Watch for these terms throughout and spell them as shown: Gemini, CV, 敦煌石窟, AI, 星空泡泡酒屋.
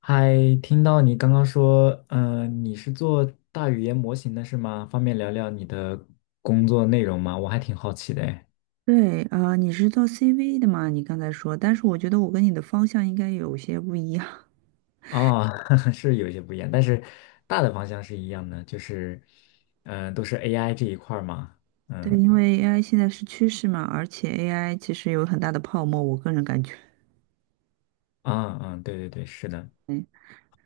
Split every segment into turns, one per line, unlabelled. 嗨，听到你刚刚说，你是做大语言模型的是吗？方便聊聊你的工作内容吗？我还挺好奇的诶。
对啊，你是做 CV 的嘛？你刚才说，但是我觉得我跟你的方向应该有些不一样。
哦，是有一些不一样，但是大的方向是一样的，都是 AI 这一块儿嘛。
对，因为 AI 现在是趋势嘛，而且 AI 其实有很大的泡沫，我个人感觉。
嗯嗯，对对对，是的，
嗯，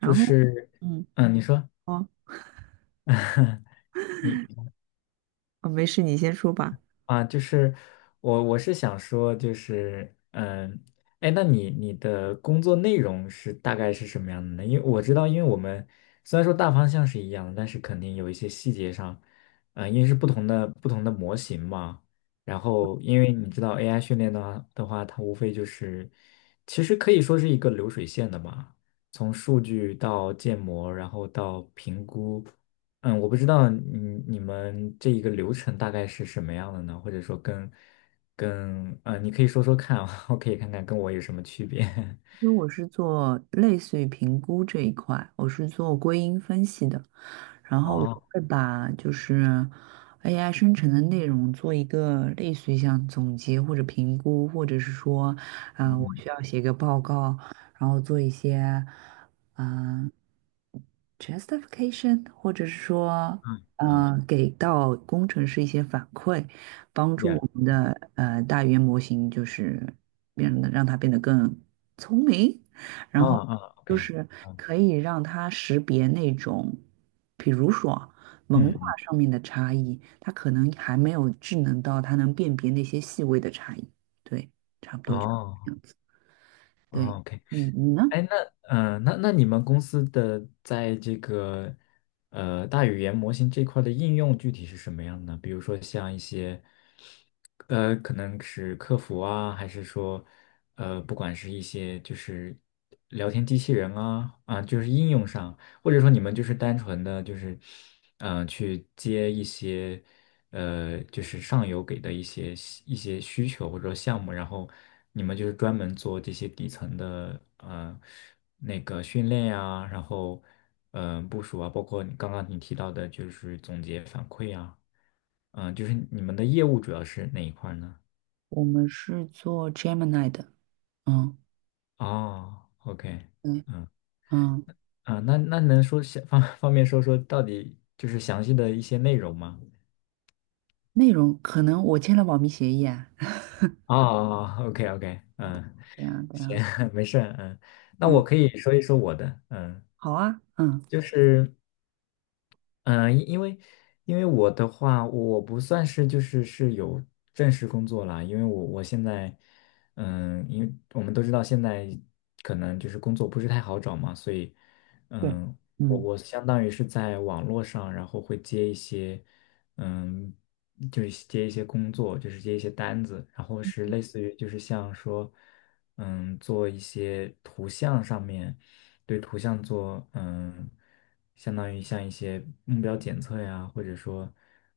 就
后，
是，
嗯，
你说，
哦，
你。
哦，没事，你先说吧。
啊，就是我是想说，那你的工作内容是大概是什么样的呢？因为我知道，因为我们虽然说大方向是一样的，但是肯定有一些细节上，嗯，因为是不同的模型嘛。然后，因为你知道 AI 训练的话，它无非就是其实可以说是一个流水线的嘛，从数据到建模，然后到评估。嗯，我不知道你你们这一个流程大概是什么样的呢？或者说跟跟呃，你可以说说看啊，我可以看看跟我有什么区别。
因为我是做类似于评估这一块，我是做归因分析的。然后我
哦，
会把就是 AI 生成的内容做一个类似于像总结或者评估，或者是说，我
嗯
需要写个报告，然后做一些，嗯、justification，或者是说，
嗯嗯
给到工程师一些反馈，帮助
，yeah,
我们的大语言模型就是让它变得更聪明，
哦
然后
哦
就
，OK,
是
嗯
可以让他识别那种，比如说
嗯
文化
嗯，
上面的差异，他可能还没有智能到他能辨别那些细微的差异。对，差不多就这
哦
样子。对，
哦，OK,
你呢？
哎，那嗯、呃那那你们公司的在这个大语言模型这块的应用具体是什么样的呢？比如说像一些。呃，可能是客服啊，还是说，呃，不管是一些就是聊天机器人啊，啊，就是应用上，或者说你们就是单纯的就是，嗯、去接一些。呃，就是上游给的一些需求或者说项目，然后你们就是专门做这些底层的那个训练呀，然后部署啊，包括你刚刚提到的就是总结反馈啊，嗯、就是你们的业务主要是哪一块儿呢？
我们是做 Gemini 的，嗯，
哦，OK,
对，嗯，
啊，那那能说方便说说到底就是详细的一些内容吗？
内容可能我签了保密协议啊，
哦，OK OK,嗯。
对啊，对
行，
啊，
没事儿嗯，那我
嗯，
可以说一说我的，嗯，
好啊，嗯。
就是。嗯，呃因因为因为我的话，我不算是有正式工作啦，因为我现在，嗯，因为我们都知道现在可能就是工作不是太好找嘛，所以，
对。
嗯，我
嗯，
我相当于是在网络上，然后会接一些，嗯，就是接一些工作，就是接一些单子，然后是类似于就是像说，嗯，做一些图像上面。对图像做，嗯，相当于像一些目标检测呀，或者说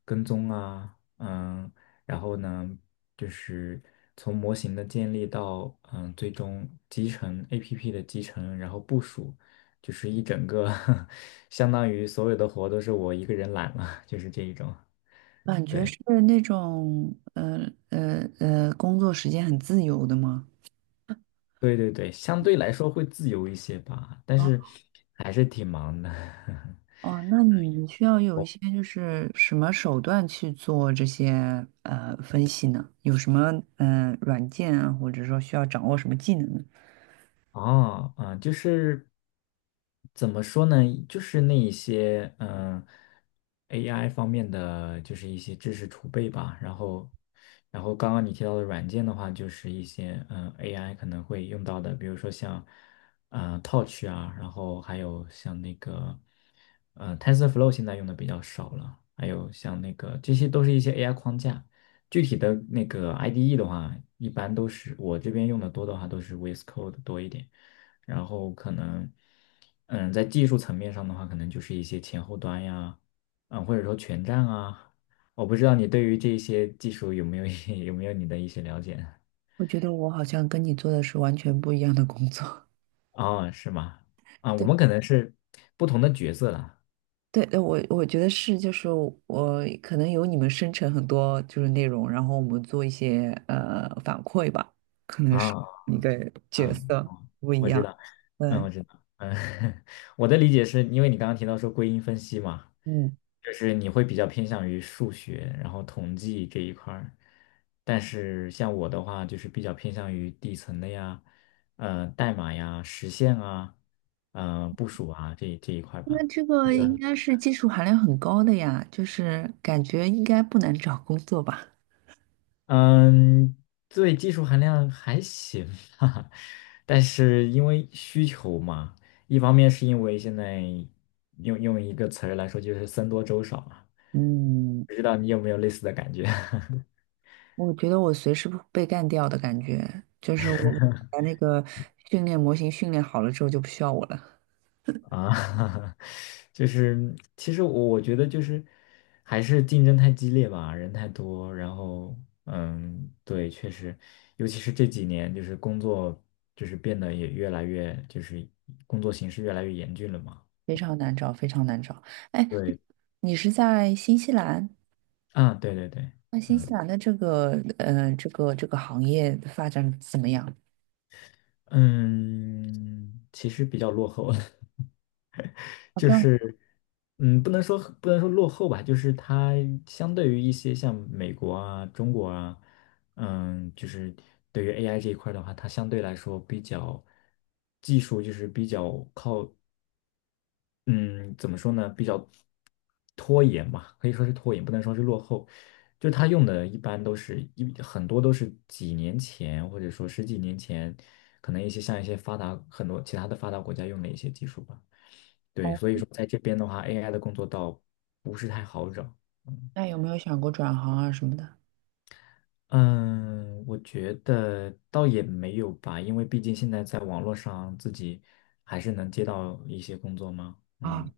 跟踪啊，嗯，然后呢，就是从模型的建立到，嗯，最终集成 APP 的集成，然后部署，就是一整个，相当于所有的活都是我一个人揽了，就是这一种。
感觉
对，
是那种工作时间很自由的吗？
对对对，相对来说会自由一些吧，但是还是挺忙的。
哦，那你需要有一些就是什么手段去做这些分析呢？有什么软件啊，或者说需要掌握什么技能呢？
哦，嗯，就是怎么说呢？就是那一些嗯、AI 方面的，就是一些知识储备吧。然后，然后刚刚你提到的软件的话，就是一些嗯、AI 可能会用到的，比如说像啊 Touch 啊，然后还有像那个呃 TensorFlow 现在用的比较少了，还有像那个这些都是一些 AI 框架。具体的那个 IDE 的话，一般都是我这边用的多的话都是 VS Code 多一点，然后可能，嗯，在技术层面上的话，可能就是一些前后端呀，嗯，或者说全站啊，我不知道你对于这些技术有没有你的一些了解呢？
我觉得我好像跟你做的是完全不一样的工作。
哦，是吗？啊，我
对
们可能是不同的角色了
对，我觉得是，就是我可能有你们生成很多就是内容，然后我们做一些反馈吧，可能是
啊
一个角
啊。
色不一
我知
样。
道，嗯，
对，
我知道，嗯，我的理解是因为你刚刚提到说归因分析嘛，
嗯。
就是你会比较偏向于数学，然后统计这一块儿，但是像我的话，就是比较偏向于底层的呀，呃，代码呀、实现啊，嗯、部署啊这一块
那
吧。
这个应该是技术含量很高的呀，就是感觉应该不难找工作吧？
嗯，对，技术含量还行吧，但是因为需求嘛，一方面是因为现在用一个词儿来说就是僧多粥少嘛，
嗯，
不知道你有没有类似的感觉
我觉得我随时会被干掉的感觉，就是我把那个训练模型训练好了之后就不需要我了，
啊？就是其实我觉得就是还是竞争太激烈吧，人太多，然后嗯，对，确实，尤其是这几年就是工作就是变得也越来越就是工作形势越来越严峻了嘛。
非常难找，非常难找。哎，
对，
你是在新西兰？
啊，对对对，
那新西
嗯
兰的这个这个行业发展怎么样？
嗯，其实比较落后，
啊，
就
这样
是嗯，不能说落后吧，就是它相对于一些像美国啊、中国啊，嗯，就是对于 AI 这一块儿的话，它相对来说比较技术就是比较靠嗯，怎么说呢？比较拖延吧，可以说是拖延，不能说是落后。就是他用的，一般都是很多都是几年前，或者说十几年前，可能一些像一些发达很多其他的发达国家用的一些技术吧。对，
哦，
所以说在这边的话，AI 的工作倒不是太好找。嗯
那有没有想过转行啊什么的？
嗯，我觉得倒也没有吧，因为毕竟现在在网络上自己还是能接到一些工作嘛。
啊，
嗯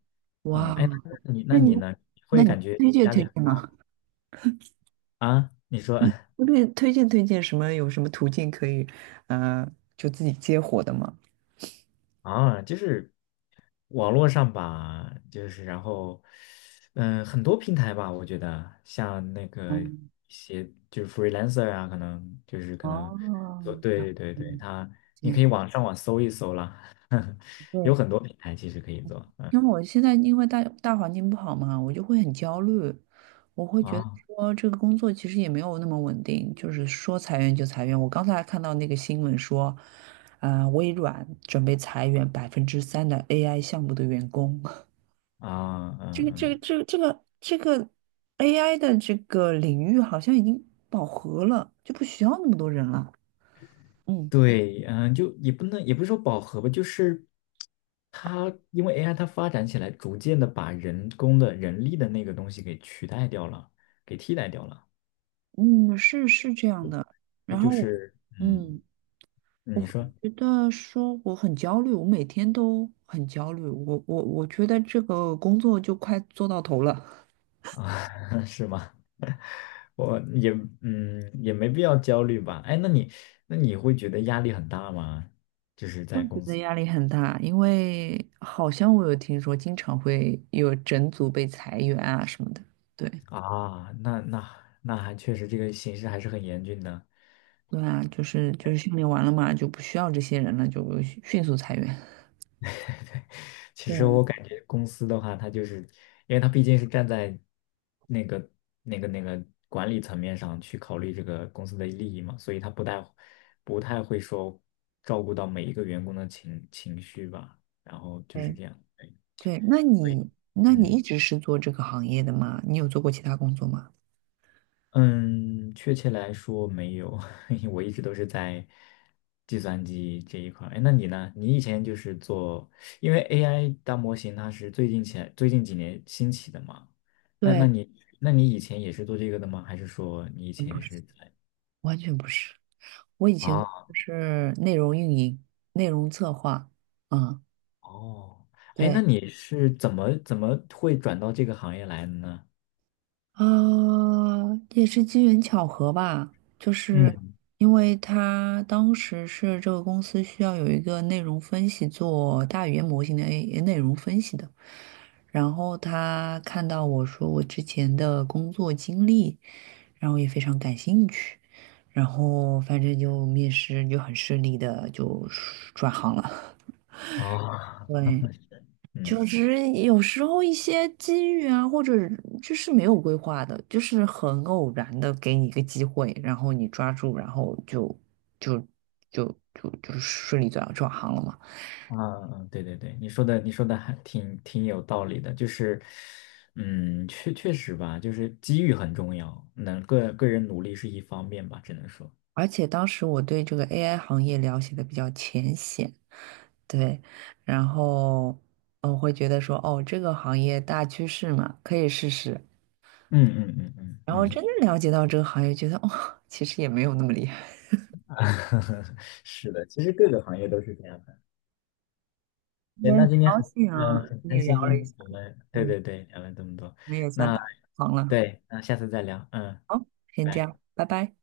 嗯，
哇，
哎，那你
那
那
你
你呢？会
那你
感觉
推荐
压力
推
很
荐
大？
吗？
啊？你说
推荐推荐什么？有什么途径可以，呃，就自己接活的吗？
啊，就是网络上吧，就是然后嗯，很多平台吧，我觉得像那个一
嗯，
些就是 freelancer 啊，可
哦，
能，对
了
对对对，他你可以
解。
网搜一搜啦。有
对，
很多平台其实可以做，嗯？
因为我现在因为大环境不好嘛，我就会很焦虑，我会觉得
啊
说这个工作其实也没有那么稳定，就是说裁员就裁员。我刚才还看到那个新闻说，微软准备裁员3%的 AI 项目的员工。
啊
这
嗯
个这
嗯，
个这个这个这个 AI 的这个领域好像已经饱和了，就不需要那么多人了。嗯
对，嗯，就也不能也不是说饱和吧，就是它因为 AI 它发展起来，逐渐的把人工的人力的那个东西给取代掉了，给替代掉了，
嗯，是是这样的。
就
然
就
后
是嗯，
嗯，我
你
会
说
觉得说我很焦虑，我每天都很焦虑。我觉得这个工作就快做到头了，
啊 是吗？我也嗯也没必要焦虑吧？哎，那你那你会觉得压力很大吗？
我觉得压力很大，因为好像我有听说经常会有整组被裁员啊什么的。对。
啊，那那还确实这个形势还是很严峻的。
对啊，就是训练完了嘛，就不需要这些人了，就迅速裁员。
其实
对，
我感觉公司的话，它就是，因为它毕竟是站在那个、那个管理层面上去考虑这个公司的利益嘛，所以它不太会说照顾到每一个员工的情绪吧。然后就是
对
这样，对
对，那你一
嗯。
直是做这个行业的吗？你有做过其他工作吗？
嗯，确切来说没有，我一直都是在计算机这一块儿。哎，那你呢？你以前就是做，因为 AI 大模型它是最近几年兴起的嘛。那那
对，
你那你以前也是做这个的吗？还是说你以
嗯不
前
是，
是在
完全不是。我以前
啊？
是内容运营、内容策划，嗯，
哦，哎，那
对，
你是怎么会转到这个行业来的呢？
啊，也是机缘巧合吧，就是
嗯，
因为他当时是这个公司需要有一个内容分析做大语言模型的 内容分析的，然后他看到我说我之前的工作经历，然后也非常感兴趣，然后反正就面试就很顺利的就转行了，
啊
对。就
嗯。
是有时候一些机遇啊，或者就是没有规划的，就是很偶然的给你一个机会，然后你抓住，然后就就就顺利转行了嘛。
啊，对对对，你说的还挺有道理的，就是，嗯，确实吧，就是机遇很重要，个人努力是一方面吧，只能说，
而且当时我对这个 AI 行业了解的比较浅显，对，然后我会觉得说，哦，这个行业大趋势嘛，可以试试。
嗯嗯嗯嗯
然
嗯，
后真
嗯
正了解到这个行业，觉得哦，其实也没有那么厉害。
是的，其实各个行业都是这样的。
今
对？
天
那
很
今天
高
很
兴
嗯、
啊，
呃
跟
很
你
开
聊
心，
了一下。
我们对
嗯。
对对聊了这么多，
我也在
那
忙了。
对，那下次再聊，嗯。
好，先这
拜。
样，拜拜。